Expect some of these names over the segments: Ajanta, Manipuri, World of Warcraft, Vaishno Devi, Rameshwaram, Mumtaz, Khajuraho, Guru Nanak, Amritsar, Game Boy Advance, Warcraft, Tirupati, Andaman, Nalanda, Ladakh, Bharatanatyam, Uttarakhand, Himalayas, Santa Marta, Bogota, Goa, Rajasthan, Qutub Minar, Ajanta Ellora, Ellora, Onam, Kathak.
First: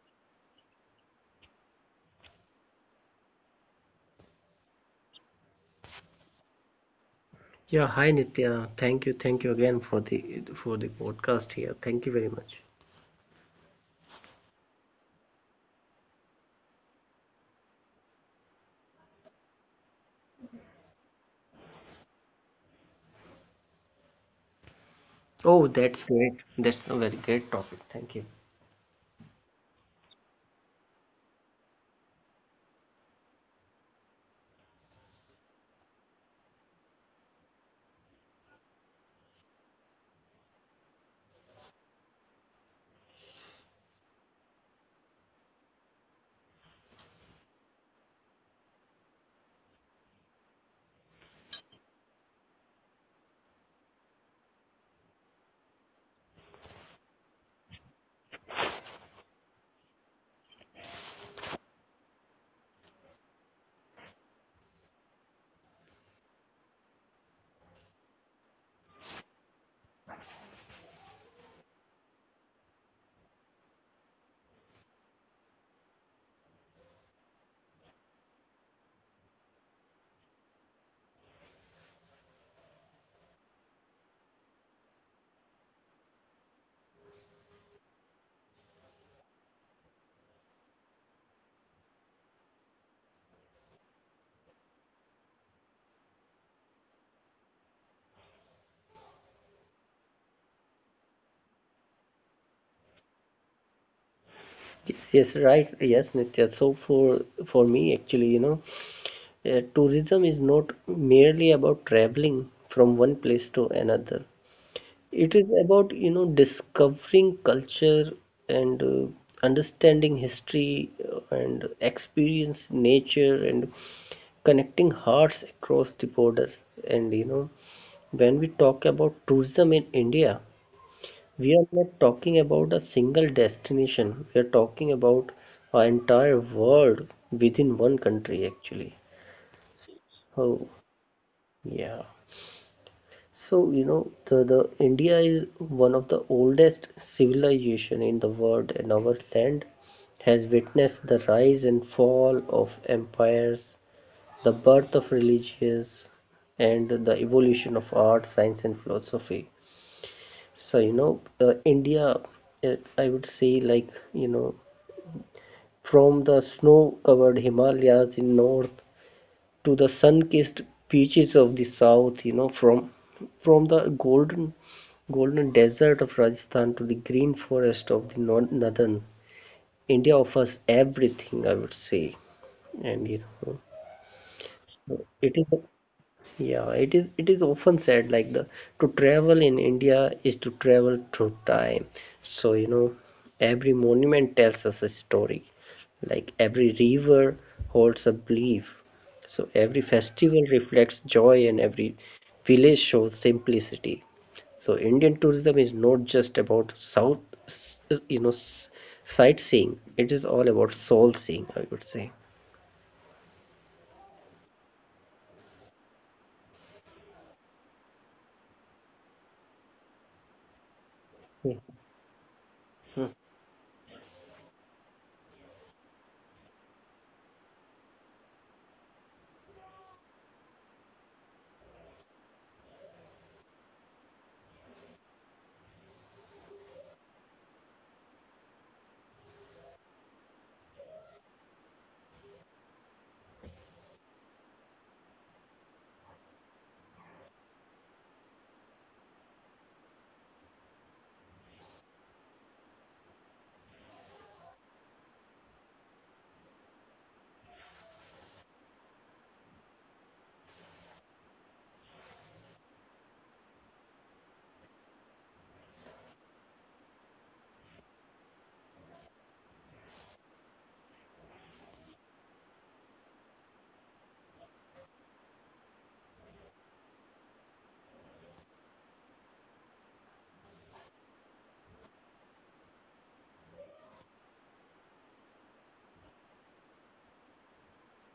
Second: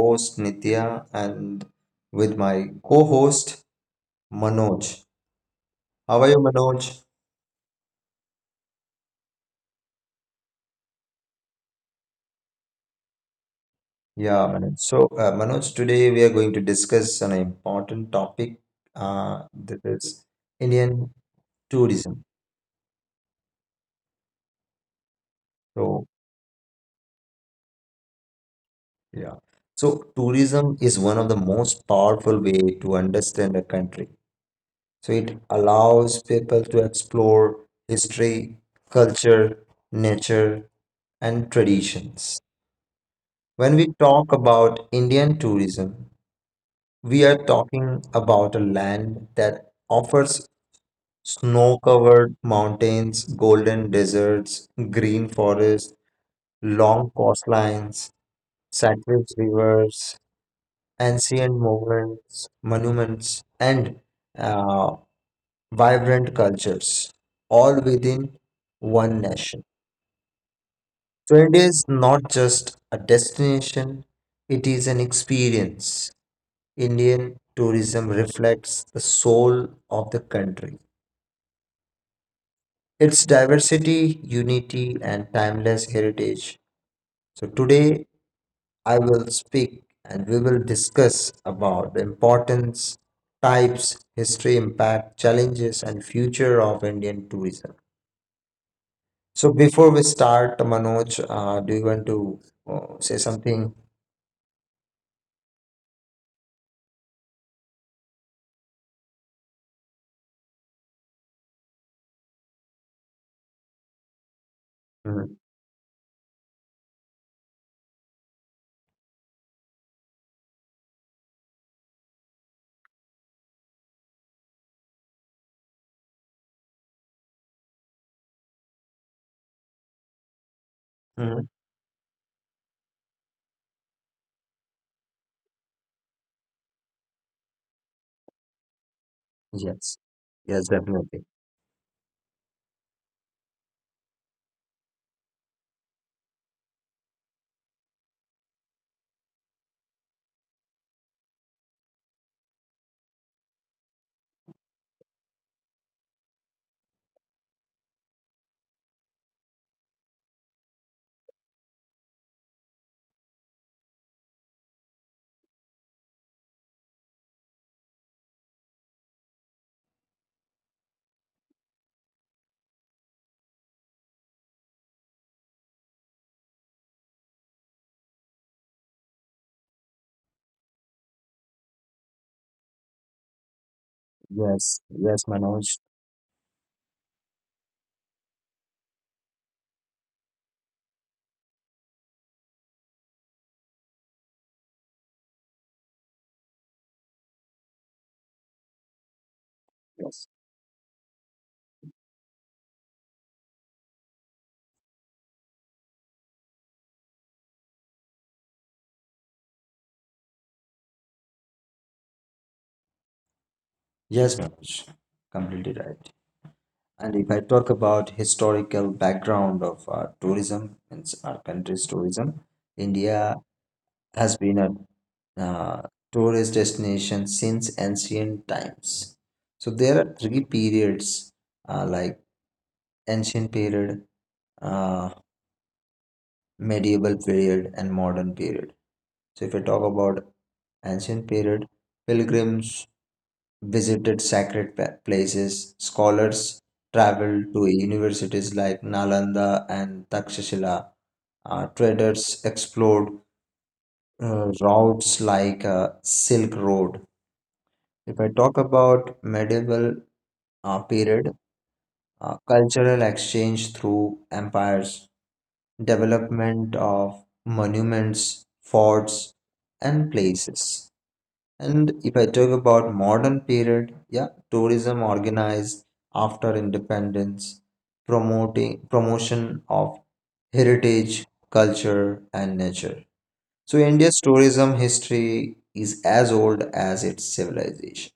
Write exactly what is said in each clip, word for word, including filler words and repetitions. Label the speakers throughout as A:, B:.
A: host Nitya, and with my co-host Manoj. How are you, Manoj?
B: Yeah, hi Nitya. Thank you, thank you again for the for the podcast here. Thank you very much.
A: Yeah, Manoj. So, uh, Manoj, today we are going to discuss an important topic. Uh, that is Indian tourism.
B: Oh, that's
A: So,
B: great. That's a very great topic. Thank you.
A: yeah. So, tourism is one of the most powerful way to understand a country. So it allows people to explore history, culture, nature, and traditions. When we talk about Indian tourism, we are talking about a land that offers snow covered mountains, golden deserts, green forests, long coastlines, sacred rivers, ancient monuments, monuments and uh, vibrant cultures, all within one nation. So India is not just a destination, it is an experience. Indian tourism reflects the soul of the country, its diversity, unity, and timeless heritage. So today I will speak and we will discuss about the importance, types, history, impact, challenges, and future of Indian tourism. So before we start, Manoj, uh, do you want to uh, say something?
B: Yes, yes, right. Yes, Nitya. So for for me, actually, you know, uh, tourism is not merely about traveling from one place to another.
A: Mhm.
B: It is about, you know, discovering culture and uh, understanding history, uh, and experience nature and connecting hearts across the borders, and, you know when we talk about tourism in India,
A: Mhm.
B: we are not talking about a single destination. We are talking about an entire world within one country, actually.
A: Yes. Yes,
B: Oh,
A: definitely.
B: yeah. So, you know, the, the India is one of the oldest civilization in the world, and our land has witnessed the rise and fall of empires, the birth of religions, and the evolution of art, science, and philosophy. So, you know, uh, India, uh, I would say, like, you know, from the snow-covered Himalayas in north to the sun-kissed beaches of the south, you know, from from the golden golden desert of Rajasthan to the green forest of the nor- northern, India offers everything, I would say. And you know,
A: Yes.
B: so
A: Yes,
B: it is
A: Manoj.
B: Yeah, it is it is often said, like, the to travel in India is to travel through time. So, you know, every monument tells us a story. Like, every river holds a belief. So every
A: Yes.
B: festival reflects joy and every village shows simplicity. So Indian tourism is not just about south, s- you know, s- sightseeing. It is all about soul seeing, I would say.
A: Yes, Manoj. Completely right. And if I talk about historical background of our tourism, means our
B: Yeah.
A: country's tourism,
B: Hmm.
A: India has been a uh, tourist destination since ancient times. So there are three periods, uh, like ancient period. uh, Medieval period and modern period. So if I talk about ancient period, pilgrims visited sacred pa- places, scholars traveled to universities like Nalanda and Takshashila, uh, traders explored uh, routes like uh, Silk Road. If I talk about medieval uh, period, uh, cultural exchange through empires, development of monuments, forts, and places. And if I talk about modern period, yeah, tourism organized after independence, promoting promotion of heritage, culture, and nature. So India's tourism history is as old as its civilization.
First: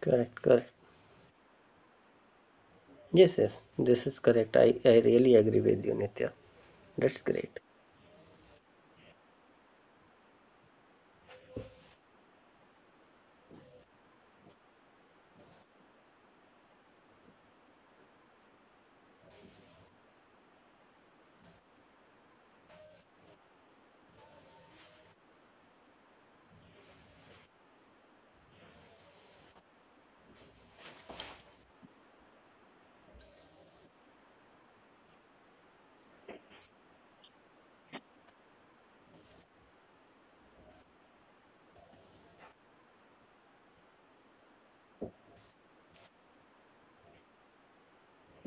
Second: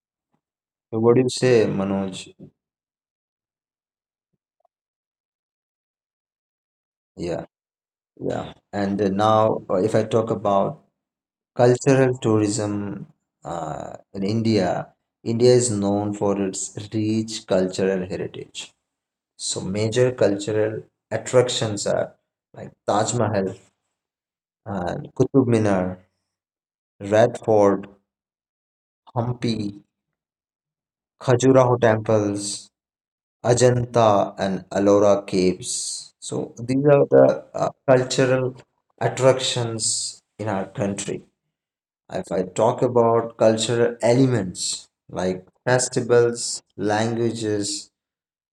B: Correct, correct.
A: So what do you say, Manoj?
B: Yes, yes, this is correct. I, I really agree with you, Nitya. That's
A: Yeah,
B: great.
A: yeah. And uh, now, uh, if I talk about cultural tourism uh, in India. India is known for its rich cultural heritage. So major cultural attractions are like Taj Mahal and Qutub Minar, Red Fort, Hampi, Khajuraho temples, Ajanta and Ellora caves. So these are the uh, cultural attractions in our country. If I talk about cultural elements like festivals, languages,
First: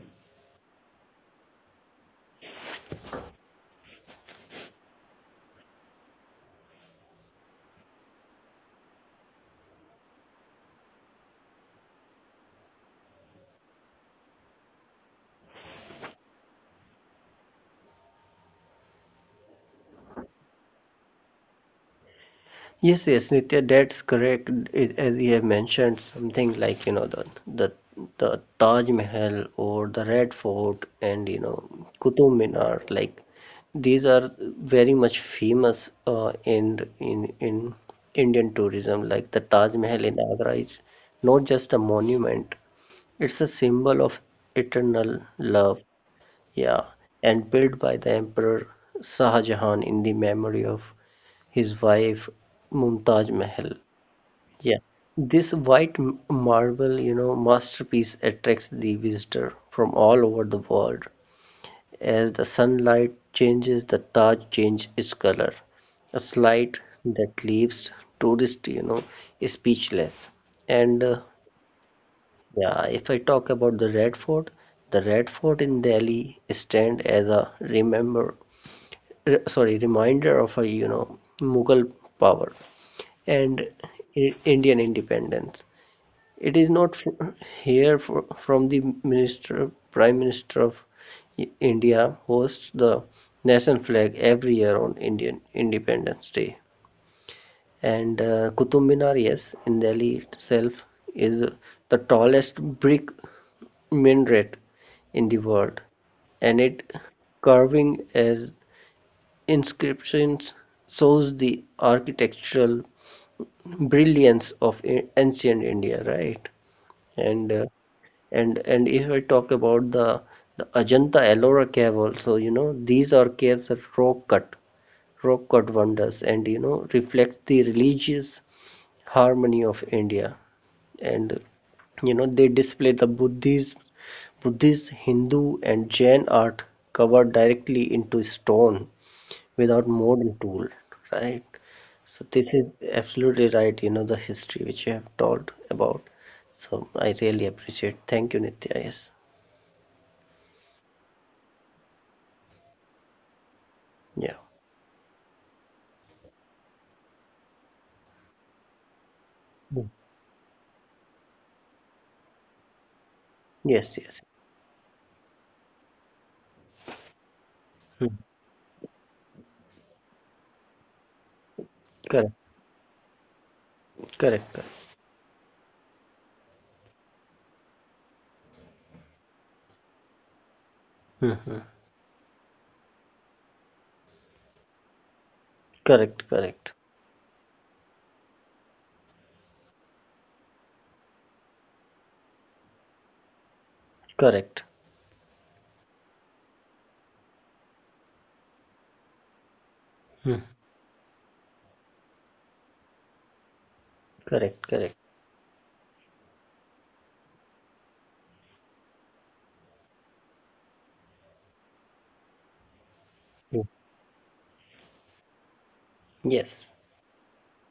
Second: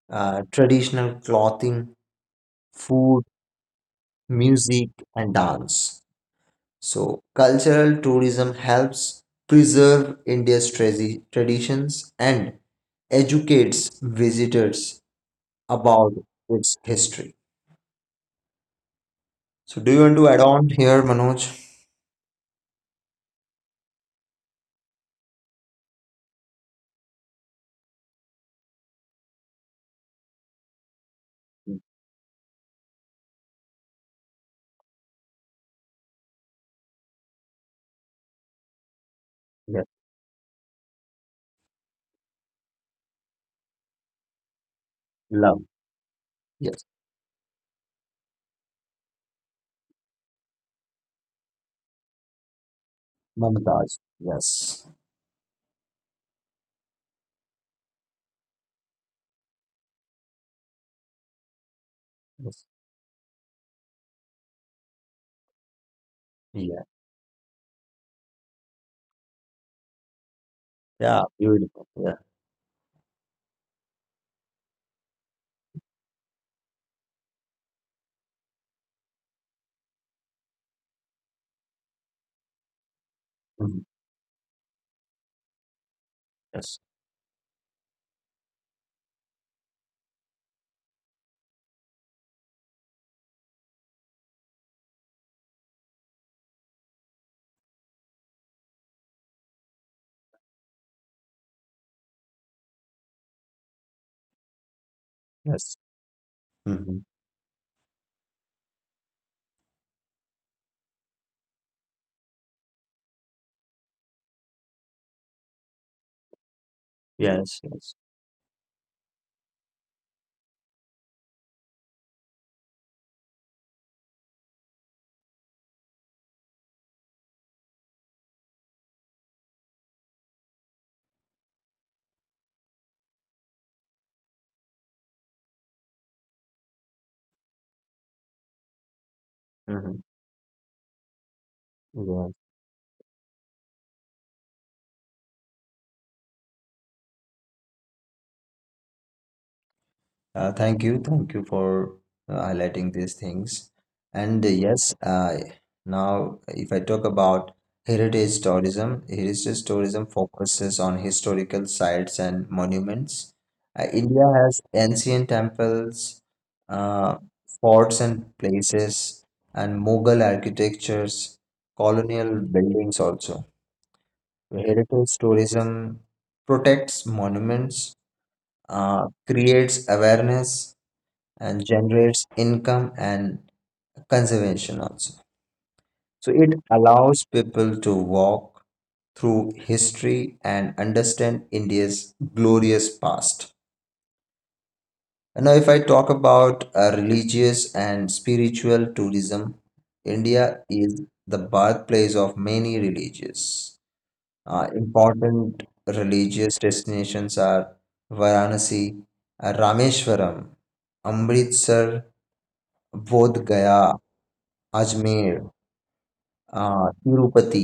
A: uh, traditional clothing, food, music, and dance. So, cultural tourism helps preserve India's tradi- traditions and educates visitors about its history. So, do you want to add on here, Manoj?
B: Yes, yes, Nitya, that's correct. I- As you have mentioned, something like, you know, the the the Taj Mahal or the Red Fort, and, you know, Qutub Minar, like, these are very much famous, uh, in in in Indian tourism. Like the Taj
A: Yes,
B: Mahal in Agra is not just a monument, it's a symbol of eternal
A: love.
B: love.
A: Yes,
B: Yeah, and built by the Emperor Shah Jahan in the memory of his wife Mumtaz Mahal.
A: Mumtaz.
B: Yeah,
A: Yes.
B: this white m- marble, you know, masterpiece attracts the visitor from all over the world. As the
A: Yes.
B: sunlight changes, the Taj changes its color, a
A: Yeah.
B: slight that leaves tourists, you know, speechless. And, uh,
A: Yeah. Beautiful. Yeah.
B: yeah, if I talk about the Red Fort, the Red Fort in Delhi stand as a remember re- sorry reminder of a you know mughal power and
A: Mm-hmm.
B: I- indian independence. It is
A: Yes,
B: not fr- here, fr- from the minister prime minister of I- india hosts the national flag every year on Indian independence day. And, uh, Qutub Minar, yes, in Delhi itself is the tallest brick minaret in the world,
A: yes.
B: and it
A: Mhm.
B: curving as inscriptions shows the architectural brilliance of ancient India, right?
A: Yes,
B: And uh,
A: yes.
B: and and if I talk about the the Ajanta Ellora cave also, you know, these are caves are rock cut, rock cut wonders, and you know reflect the religious harmony of India, and you know they display the Buddhist, Buddhist, Hindu, and Jain art covered directly into stone without
A: Mm-hmm.
B: modern tool, right? So
A: Yeah.
B: this is absolutely right, you know, the history which you have told about. So I really appreciate. Thank you, Nitya. Yes.
A: Uh, thank you, thank you for uh, highlighting these things.
B: Yeah.
A: And uh, yes, uh, now if I talk about heritage tourism, heritage
B: Hmm.
A: tourism focuses on historical sites and monuments. Uh,
B: Yes, yes.
A: India has ancient temples, uh, forts
B: Hmm.
A: and places, and Mughal architectures,
B: Correct,
A: colonial buildings also.
B: correct, correct.
A: Heritage tourism protects monuments, uh, creates awareness,
B: Hmm.
A: and generates income and conservation also.
B: Correct,
A: So it
B: correct,
A: allows people to walk through history and understand India's glorious past.
B: correct.
A: And now, if I talk about uh, religious and spiritual tourism,
B: Hmm.
A: India is the birthplace of many religions.
B: Correct,
A: Uh,
B: correct.
A: important religious destinations are Varanasi, uh, Rameshwaram, Amritsar, Bodh
B: Hmm.
A: Gaya, Ajmer,
B: Yes,
A: uh, Tirupati,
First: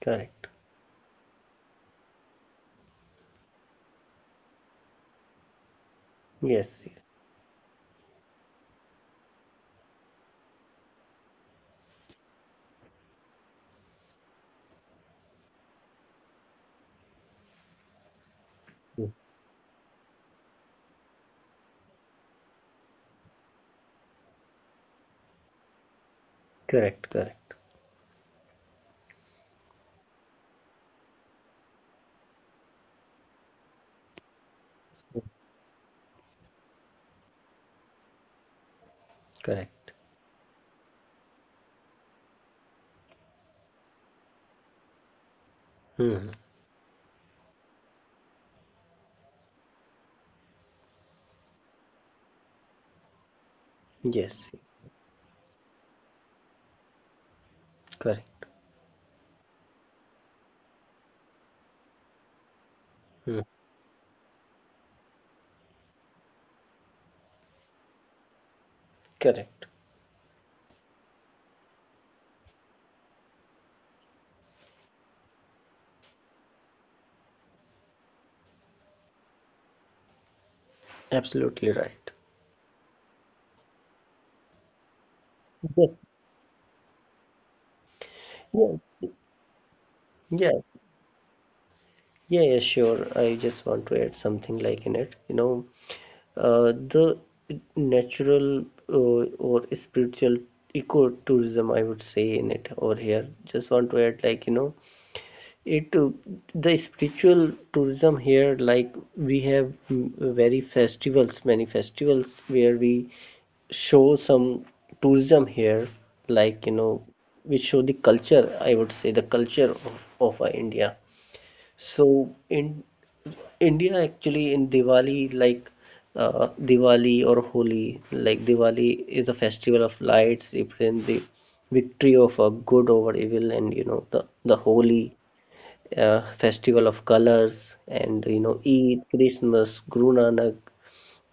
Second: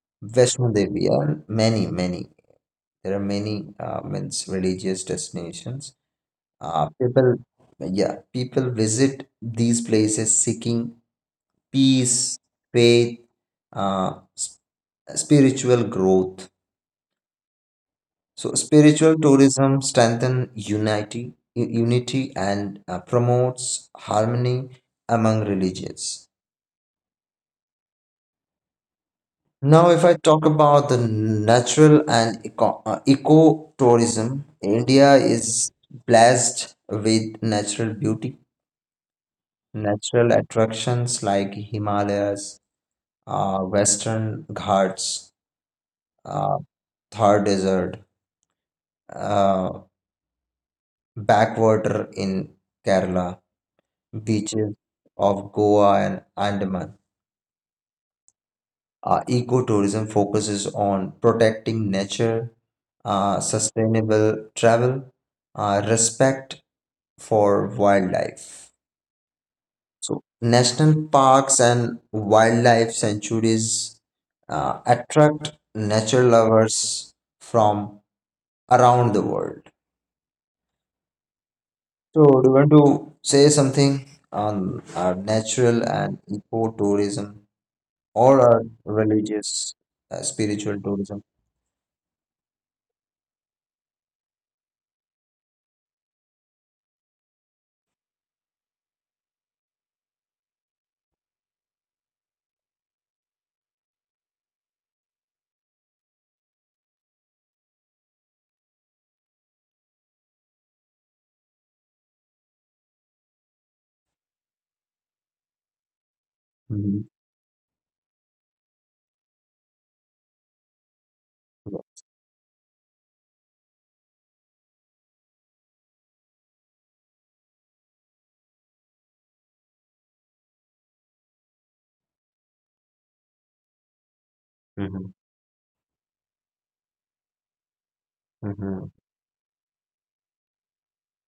B: correct.
A: Vaishno Devi, and many, many. There are many uh, means religious destinations.
B: Yes,
A: Uh,
B: yes.
A: people, yeah, people visit these places seeking peace, faith, uh, s- spiritual growth. So
B: Hmm.
A: spiritual tourism strengthens unity, u- unity and uh, promotes harmony among religions.
B: Correct, correct,
A: Now, if I talk about the natural and eco, uh, ecotourism, India is blessed with natural beauty,
B: correct.
A: natural attractions like Himalayas, uh, Western Ghats,
B: Hmm.
A: uh, Thar Desert, uh, backwater in Kerala,
B: Yes,
A: beaches of Goa and Andaman.
B: correct.
A: Uh, ecotourism focuses on protecting nature,
B: Hmm.
A: uh, sustainable travel, uh, respect for wildlife.
B: Correct.
A: So, national parks and wildlife sanctuaries uh, attract nature lovers from around the world.
B: Absolutely right.
A: So, do you want to say something on uh, natural
B: Yes.
A: and ecotourism? Or a
B: Yeah.
A: religious uh,
B: Yeah.
A: spiritual tourism.
B: Yeah, yeah, sure. I just want to add something like in it. You know, uh, the natural, uh, or spiritual ecotourism, I would say, in it over here. Just want to add, like, you know, it, uh, the spiritual tourism here. Like, we have, mm, very festivals, many festivals where we show some tourism here, like, you know,
A: Hmm.
B: we show the culture. I would say the culture of of, uh, India. So in India, actually, in Diwali, like, uh, Diwali or Holi, like, Diwali is a festival of lights representing the victory of a good over evil. And, you know the the Holi,
A: Hmm.
B: uh, festival of colors. And, you know
A: Hmm.
B: Eid, Christmas, Guru Nanak,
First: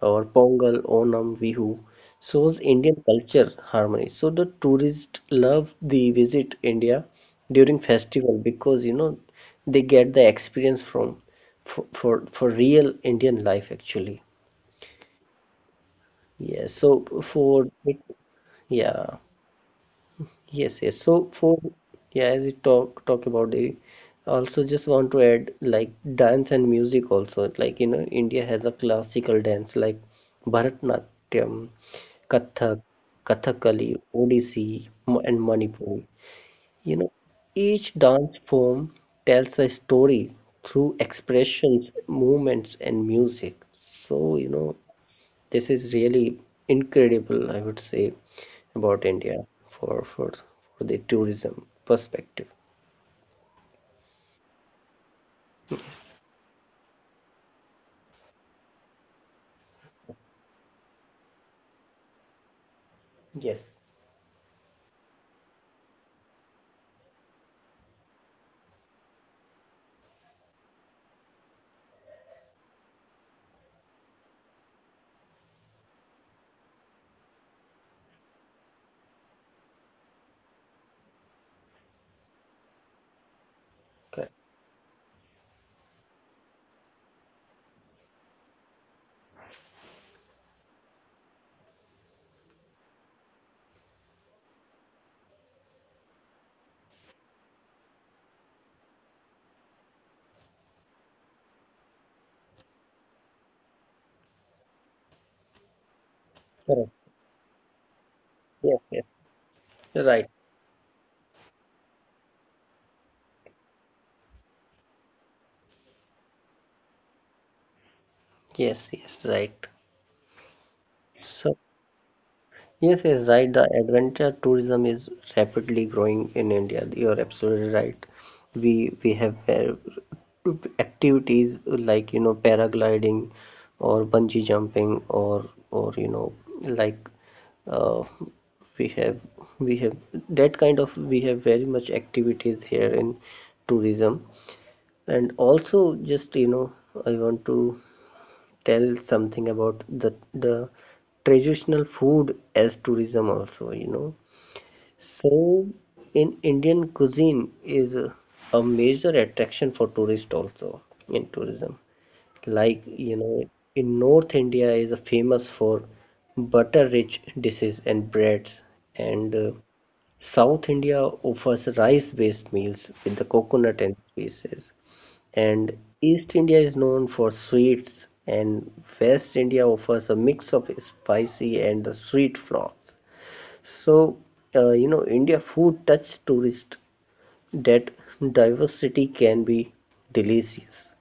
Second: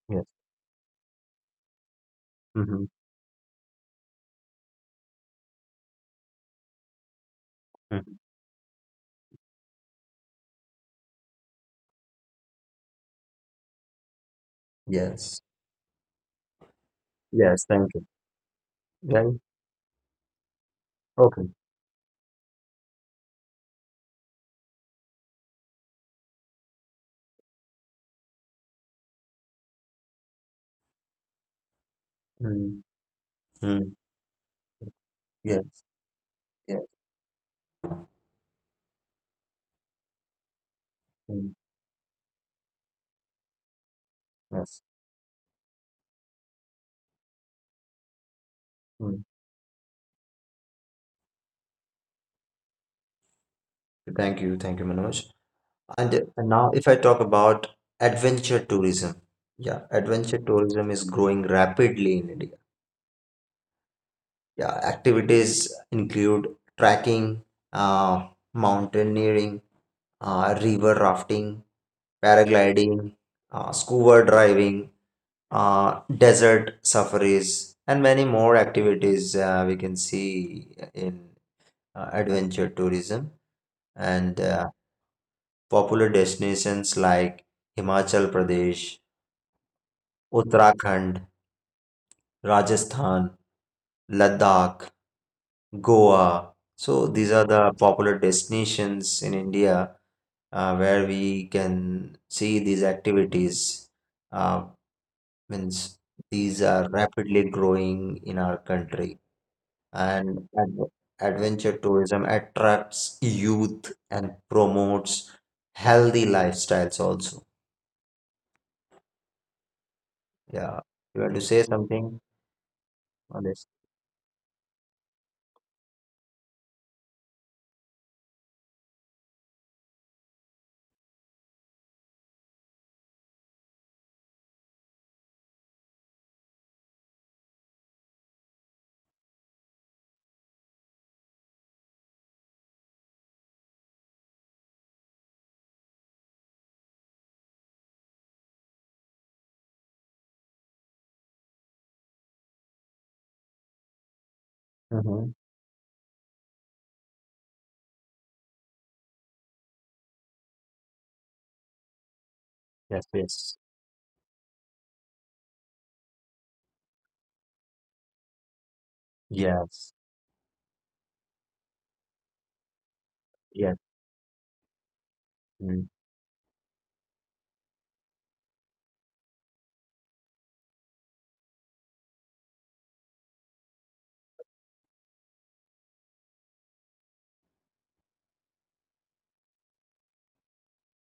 B: or
A: Yes.
B: Pongal, Onam, Vihu shows
A: Hmm.
B: Indian culture harmony. So the tourists love the visit India during
A: Hmm.
B: festival because, you know they get the experience from for for, for real Indian life, actually.
A: Yes.
B: Yeah. So
A: Yes.
B: for
A: Thank you.
B: Yeah.
A: Yeah.
B: Yes, yes. So
A: Okay.
B: for Yeah, as we talk talk about the also just want to add, like, dance and music also. Like, you know, India has a classical dance like Bharatanatyam, Kathak,
A: Mm.
B: Kathakali,
A: Mm.
B: Odissi, Mo- and
A: Yes.
B: Manipuri.
A: Yes.
B: You know, each dance form tells a story through
A: Mm.
B: expressions, movements, and music. So, you know,
A: Yes.
B: this is really incredible, I would say, about
A: Mm.
B: India for for, for the tourism perspective.
A: Thank you. Thank you, Manoj.
B: Yes.
A: And, uh, and now, if I talk about adventure tourism, yeah, adventure tourism is growing rapidly in India.
B: Yes.
A: Yeah, activities include trekking, uh, mountaineering, uh, river rafting, paragliding, uh, scuba driving, uh, desert safaris, and many more activities uh, we can see in uh, adventure tourism,
B: Correct.
A: and uh, popular destinations like Himachal Pradesh, Uttarakhand, Rajasthan, Ladakh, Goa. So these are the popular destinations in India uh, where we can see these activities, uh, means these are
B: Correct.
A: rapidly growing in our
B: Yes. Yes.
A: country,
B: Right.
A: and ad- adventure tourism attracts youth and promotes healthy lifestyles also.
B: Yes. Yes. Right.
A: Yeah, you want to
B: So
A: say something
B: Yes, yes,
A: on
B: right.
A: this?
B: The adventure tourism is rapidly growing in India. You're absolutely right. We we have, uh, activities like, you know paragliding or bungee jumping, or or, you know like, uh, we have we have, that kind of we have very much activities here in tourism. And also, just, you know I want to tell something about the the traditional food as tourism also you know
A: Mm-hmm.
B: So in Indian cuisine is a a major attraction for tourists also in tourism, like,
A: Yes,
B: you know
A: yes.
B: in north India is famous for butter rich dishes and breads. And, uh,
A: Yes,
B: south India offers rice based meals with the
A: yes.
B: coconut and spices. And
A: Mm.
B: East India is known for sweets, and West India offers a mix of spicy and the sweet flavors. So, uh, you know, India food touch tourist that diversity can be delicious.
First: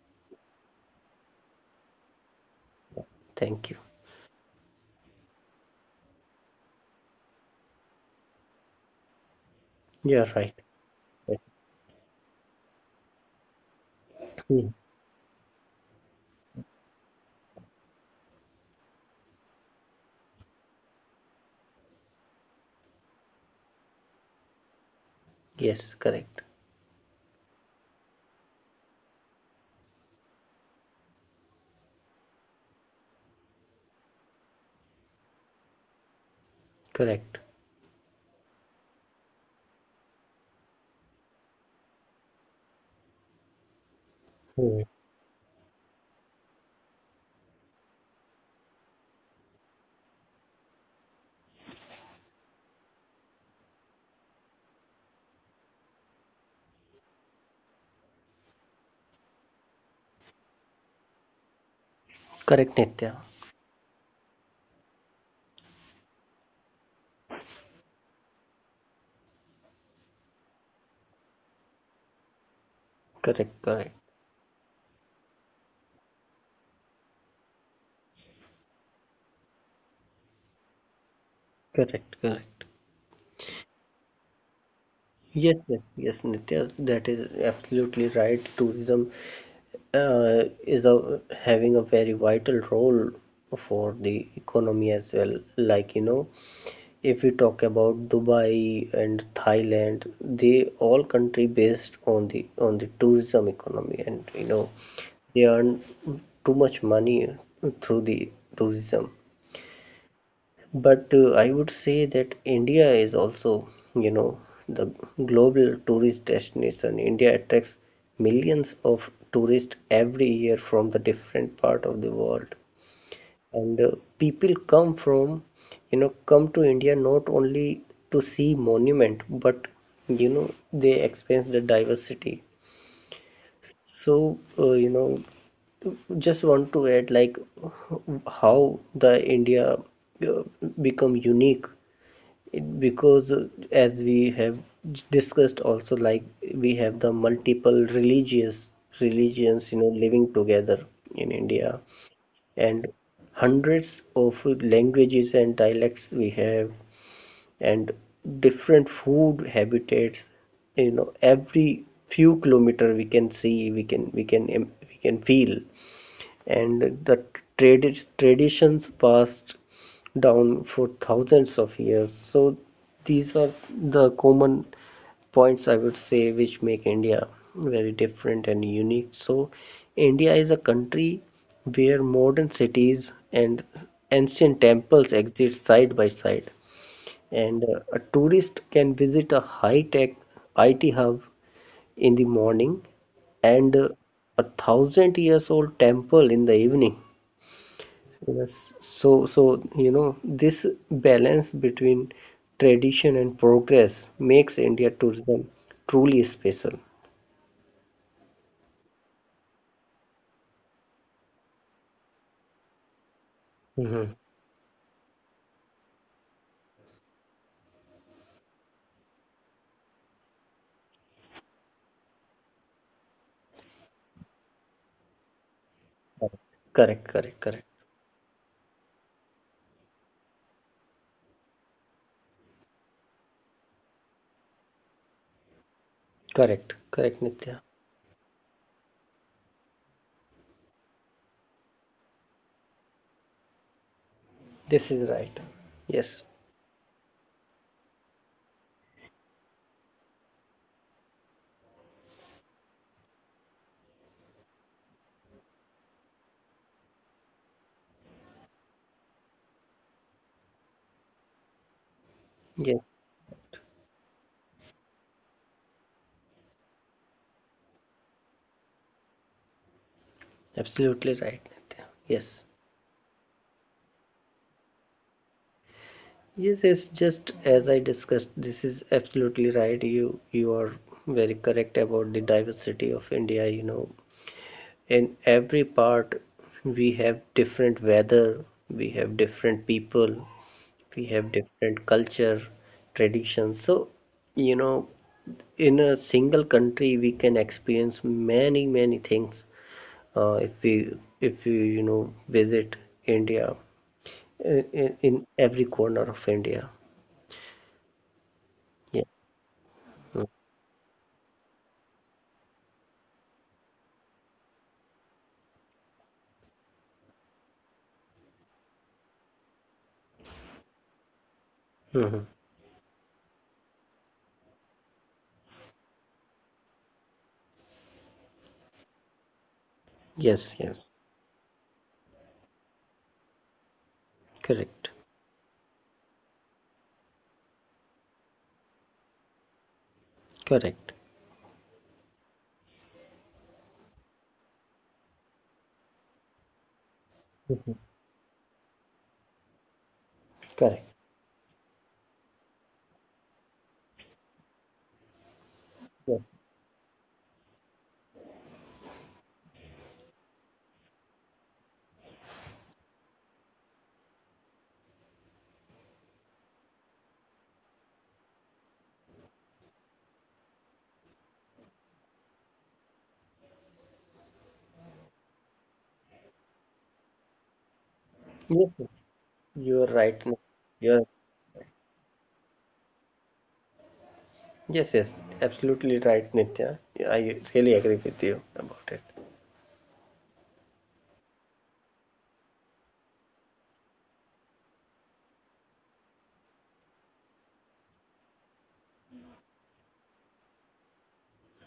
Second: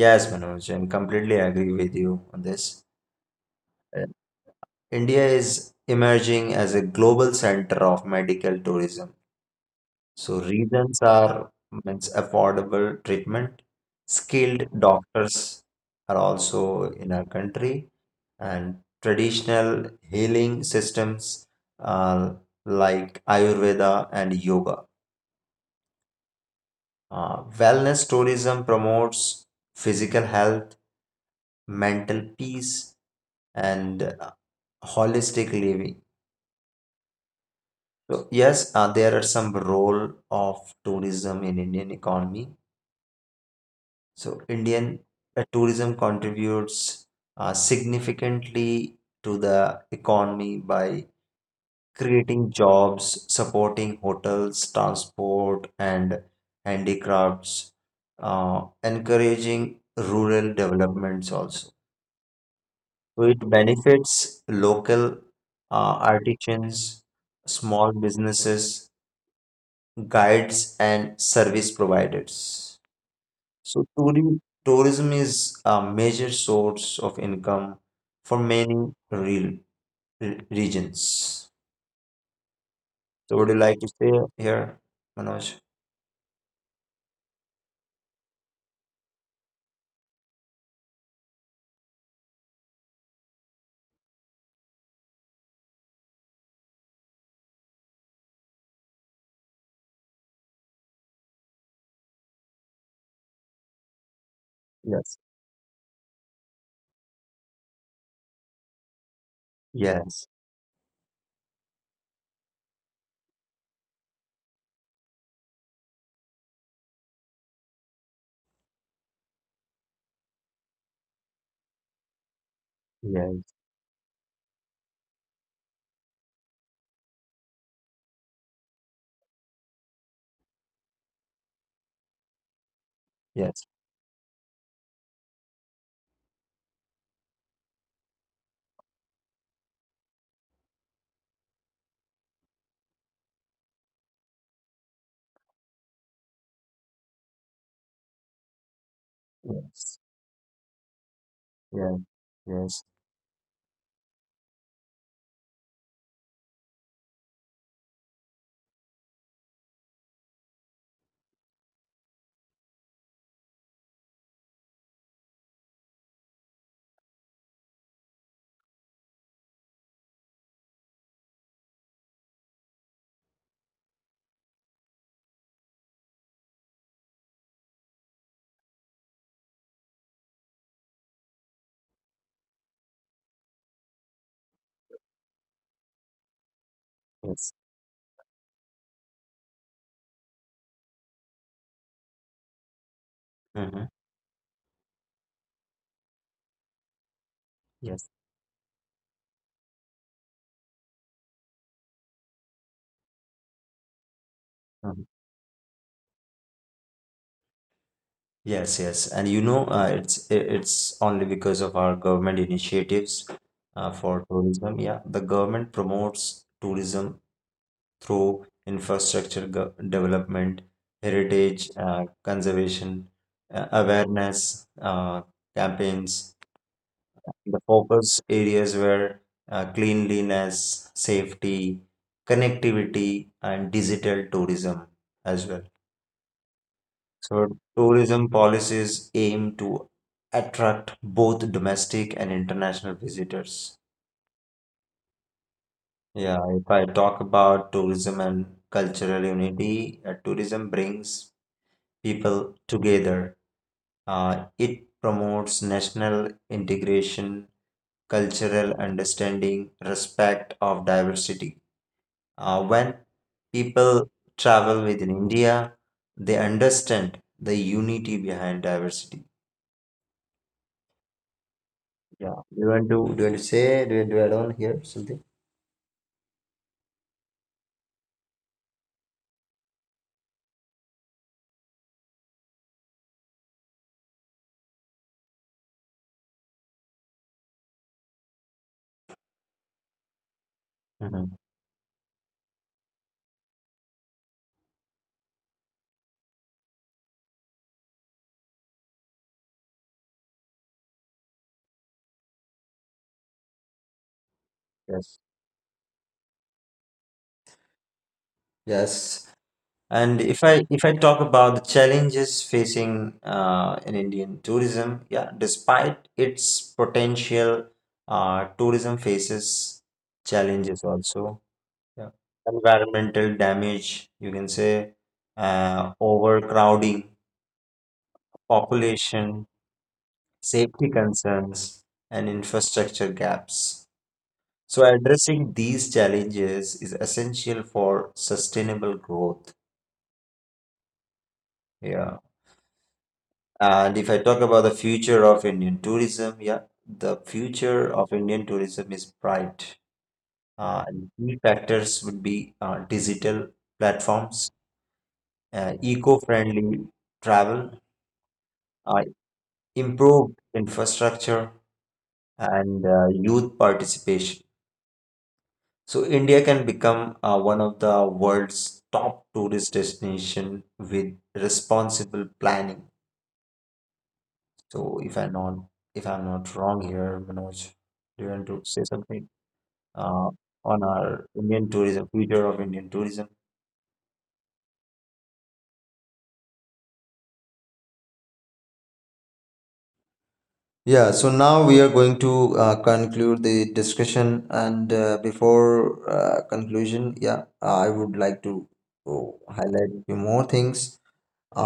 A: Yes, Manoj, I'm completely agree with you on this.
B: Thank you.
A: Uh, india is emerging as a global center of medical tourism.
B: Yeah,
A: So
B: right.
A: reasons
B: Right.
A: are means affordable treatment, skilled
B: Hmm.
A: doctors are also in our country, and traditional healing systems uh, like Ayurveda and yoga.
B: Yes, correct.
A: Uh, wellness tourism promotes physical health, mental peace, and uh, holistic living.
B: Correct.
A: So yes, uh, there are some role of tourism in Indian economy. So
B: Hmm.
A: Indian uh, tourism contributes uh, significantly to the economy by creating jobs, supporting hotels, transport, and handicrafts, uh, encouraging rural developments also.
B: Correct, Nitya.
A: So it benefits local uh, artisans, small businesses, guides, and service providers.
B: Correct,
A: So
B: correct.
A: touri- tourism is a major source of income for many real re- regions.
B: Correct, correct.
A: So would you like to stay here,
B: Yes,
A: Manoj?
B: yes, yes, Nitya, that is absolutely right. Tourism, uh, is, a, having a very vital role for the economy as well, like, you know if we talk about Dubai and Thailand, they all country based on the on the tourism economy. And, you know
A: Yes.
B: they earn too much money through the tourism.
A: Yes.
B: But, uh, I would say that India is also, you know, the global tourist destination. India attracts millions of tourists every year from the different part of the world.
A: Yes.
B: And, uh, people come from, you know, come to India not only to see monument, but, you know, they experience the diversity.
A: Yes.
B: So, uh, you know, just want to add, like, how the India, uh, become unique. It- because, uh, as we have discussed also, like, we have the multiple religious religions, you know
A: Yes.
B: living together in India.
A: Yes.
B: And
A: Yes.
B: hundreds of languages and dialects we have, and different food habitats, you know every few kilometer we can see, we can we can im- we can feel. And the tradi- traditions passed down for thousands of years. So these are the common points, I would say, which make India very different and unique. So India is a country where modern cities and ancient temples exist side by side.
A: Yes.
B: And, uh, a tourist can visit a high-tech I T hub in the morning, and,
A: Mm-hmm.
B: uh, a thousand years old temple in the evening.
A: Yes.
B: Yes. So, so you know, this balance between tradition and progress makes India
A: Mhm.
B: tourism truly special.
A: Yes. Yes. And you know, uh, it's i- it's only because of our government initiatives uh,
B: Mm-hmm.
A: for tourism. Yeah, the government promotes tourism through infrastructure go- development, heritage uh, conservation, uh, awareness uh, campaigns.
B: Correct, correct,
A: The
B: correct.
A: focus areas were uh, cleanliness, safety, connectivity, and digital tourism as well.
B: Correct, correct,
A: So,
B: Nitya.
A: tourism policies aim to attract both domestic and international visitors.
B: This is right. Yes,
A: Yeah, if I talk about tourism and cultural unity, uh, tourism brings people together. Uh, it promotes national integration, cultural understanding, respect of diversity. Uh,
B: yes,
A: when people travel within India, they understand the unity behind diversity.
B: absolutely right, Nitya. Yes,
A: Yeah. Do you want to do you want to say do you, do you add on here something?
B: yes, yes. Just as I discussed, this is absolutely right. You, you are very correct about the diversity of India. You know, in every part we have different weather, we have different people, we have
A: Mhm.
B: different culture traditions. So, you know in a single country we can experience many many things, uh, if we if we you know visit India, in, in
A: Yes.
B: every corner of India. Yeah.
A: Yes. And if I if I talk about the challenges facing uh, in Indian tourism, yeah, despite its potential, uh, tourism faces challenges also. Yeah.
B: Mhm.
A: Environmental damage, you can say, uh, overcrowding, population,
B: Yes, yes.
A: safety concerns, and infrastructure gaps. So
B: Correct,
A: addressing these challenges is essential for sustainable growth.
B: correct.
A: Yeah. And if I talk about the future of Indian tourism, yeah, the
B: Mhm.
A: future of Indian tourism is bright. Uh,
B: Correct.
A: and key factors would be uh, digital platforms, uh,
B: Yes.
A: eco-friendly travel, uh, improved infrastructure, and uh, youth participation. So India can become uh, one of the world's top tourist destination with responsible planning. So if I'm not if I'm not wrong here, Manoj, do you want to
B: Yes,
A: say
B: yes.
A: something
B: You are right.
A: uh, on
B: you are
A: our Indian tourism, future of Indian tourism?
B: Yes, yes, absolutely right, Nitya. Yeah, I really agree with you about it.
A: Yeah, so now we are going to uh, conclude the discussion, and uh, before uh, conclusion, yeah, I would like to oh, highlight few more things.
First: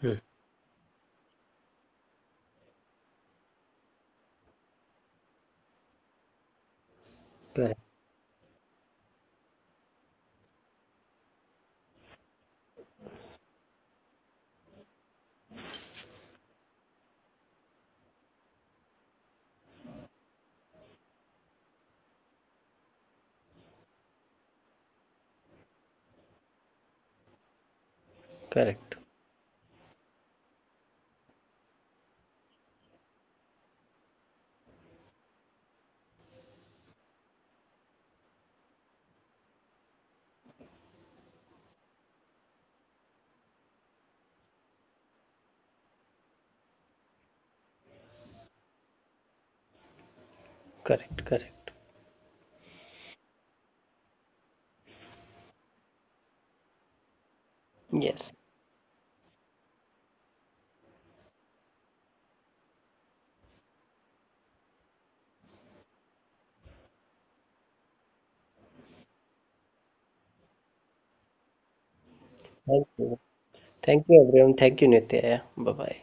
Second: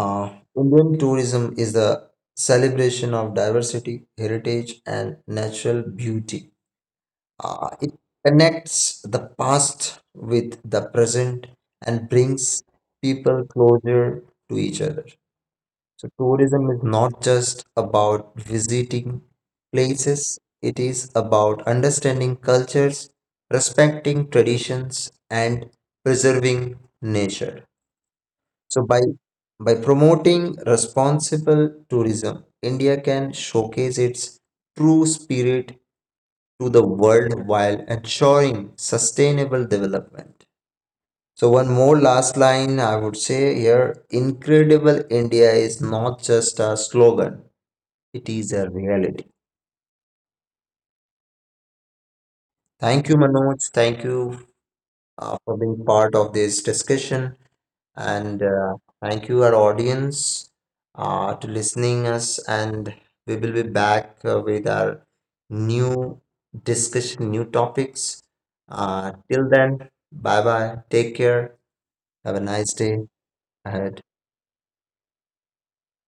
B: Hmm.
A: Indian tourism is the celebration of diversity, heritage, and natural beauty. Uh,
B: Correct,
A: it connects the past with the present and brings people closer to each other. So tourism is not just about visiting places, it is about understanding cultures, respecting traditions, and preserving nature. So
B: correct,
A: by by promoting responsible tourism, India can showcase its true spirit to the world while ensuring sustainable development. So one more last line I would say here, incredible India is not just a slogan. It is a reality.
B: correct, correct.
A: Thank you, Manoj. Thank you uh, for being part of this discussion,
B: Yes.
A: and uh, thank you our audience uh, to listening us. And we will be back uh, with our new discussion, new topics. Uh, till then, bye bye. Take care. Have a nice
B: Thank
A: day
B: you.
A: ahead.
B: Thank you, everyone. Thank you, Nitya. Bye bye.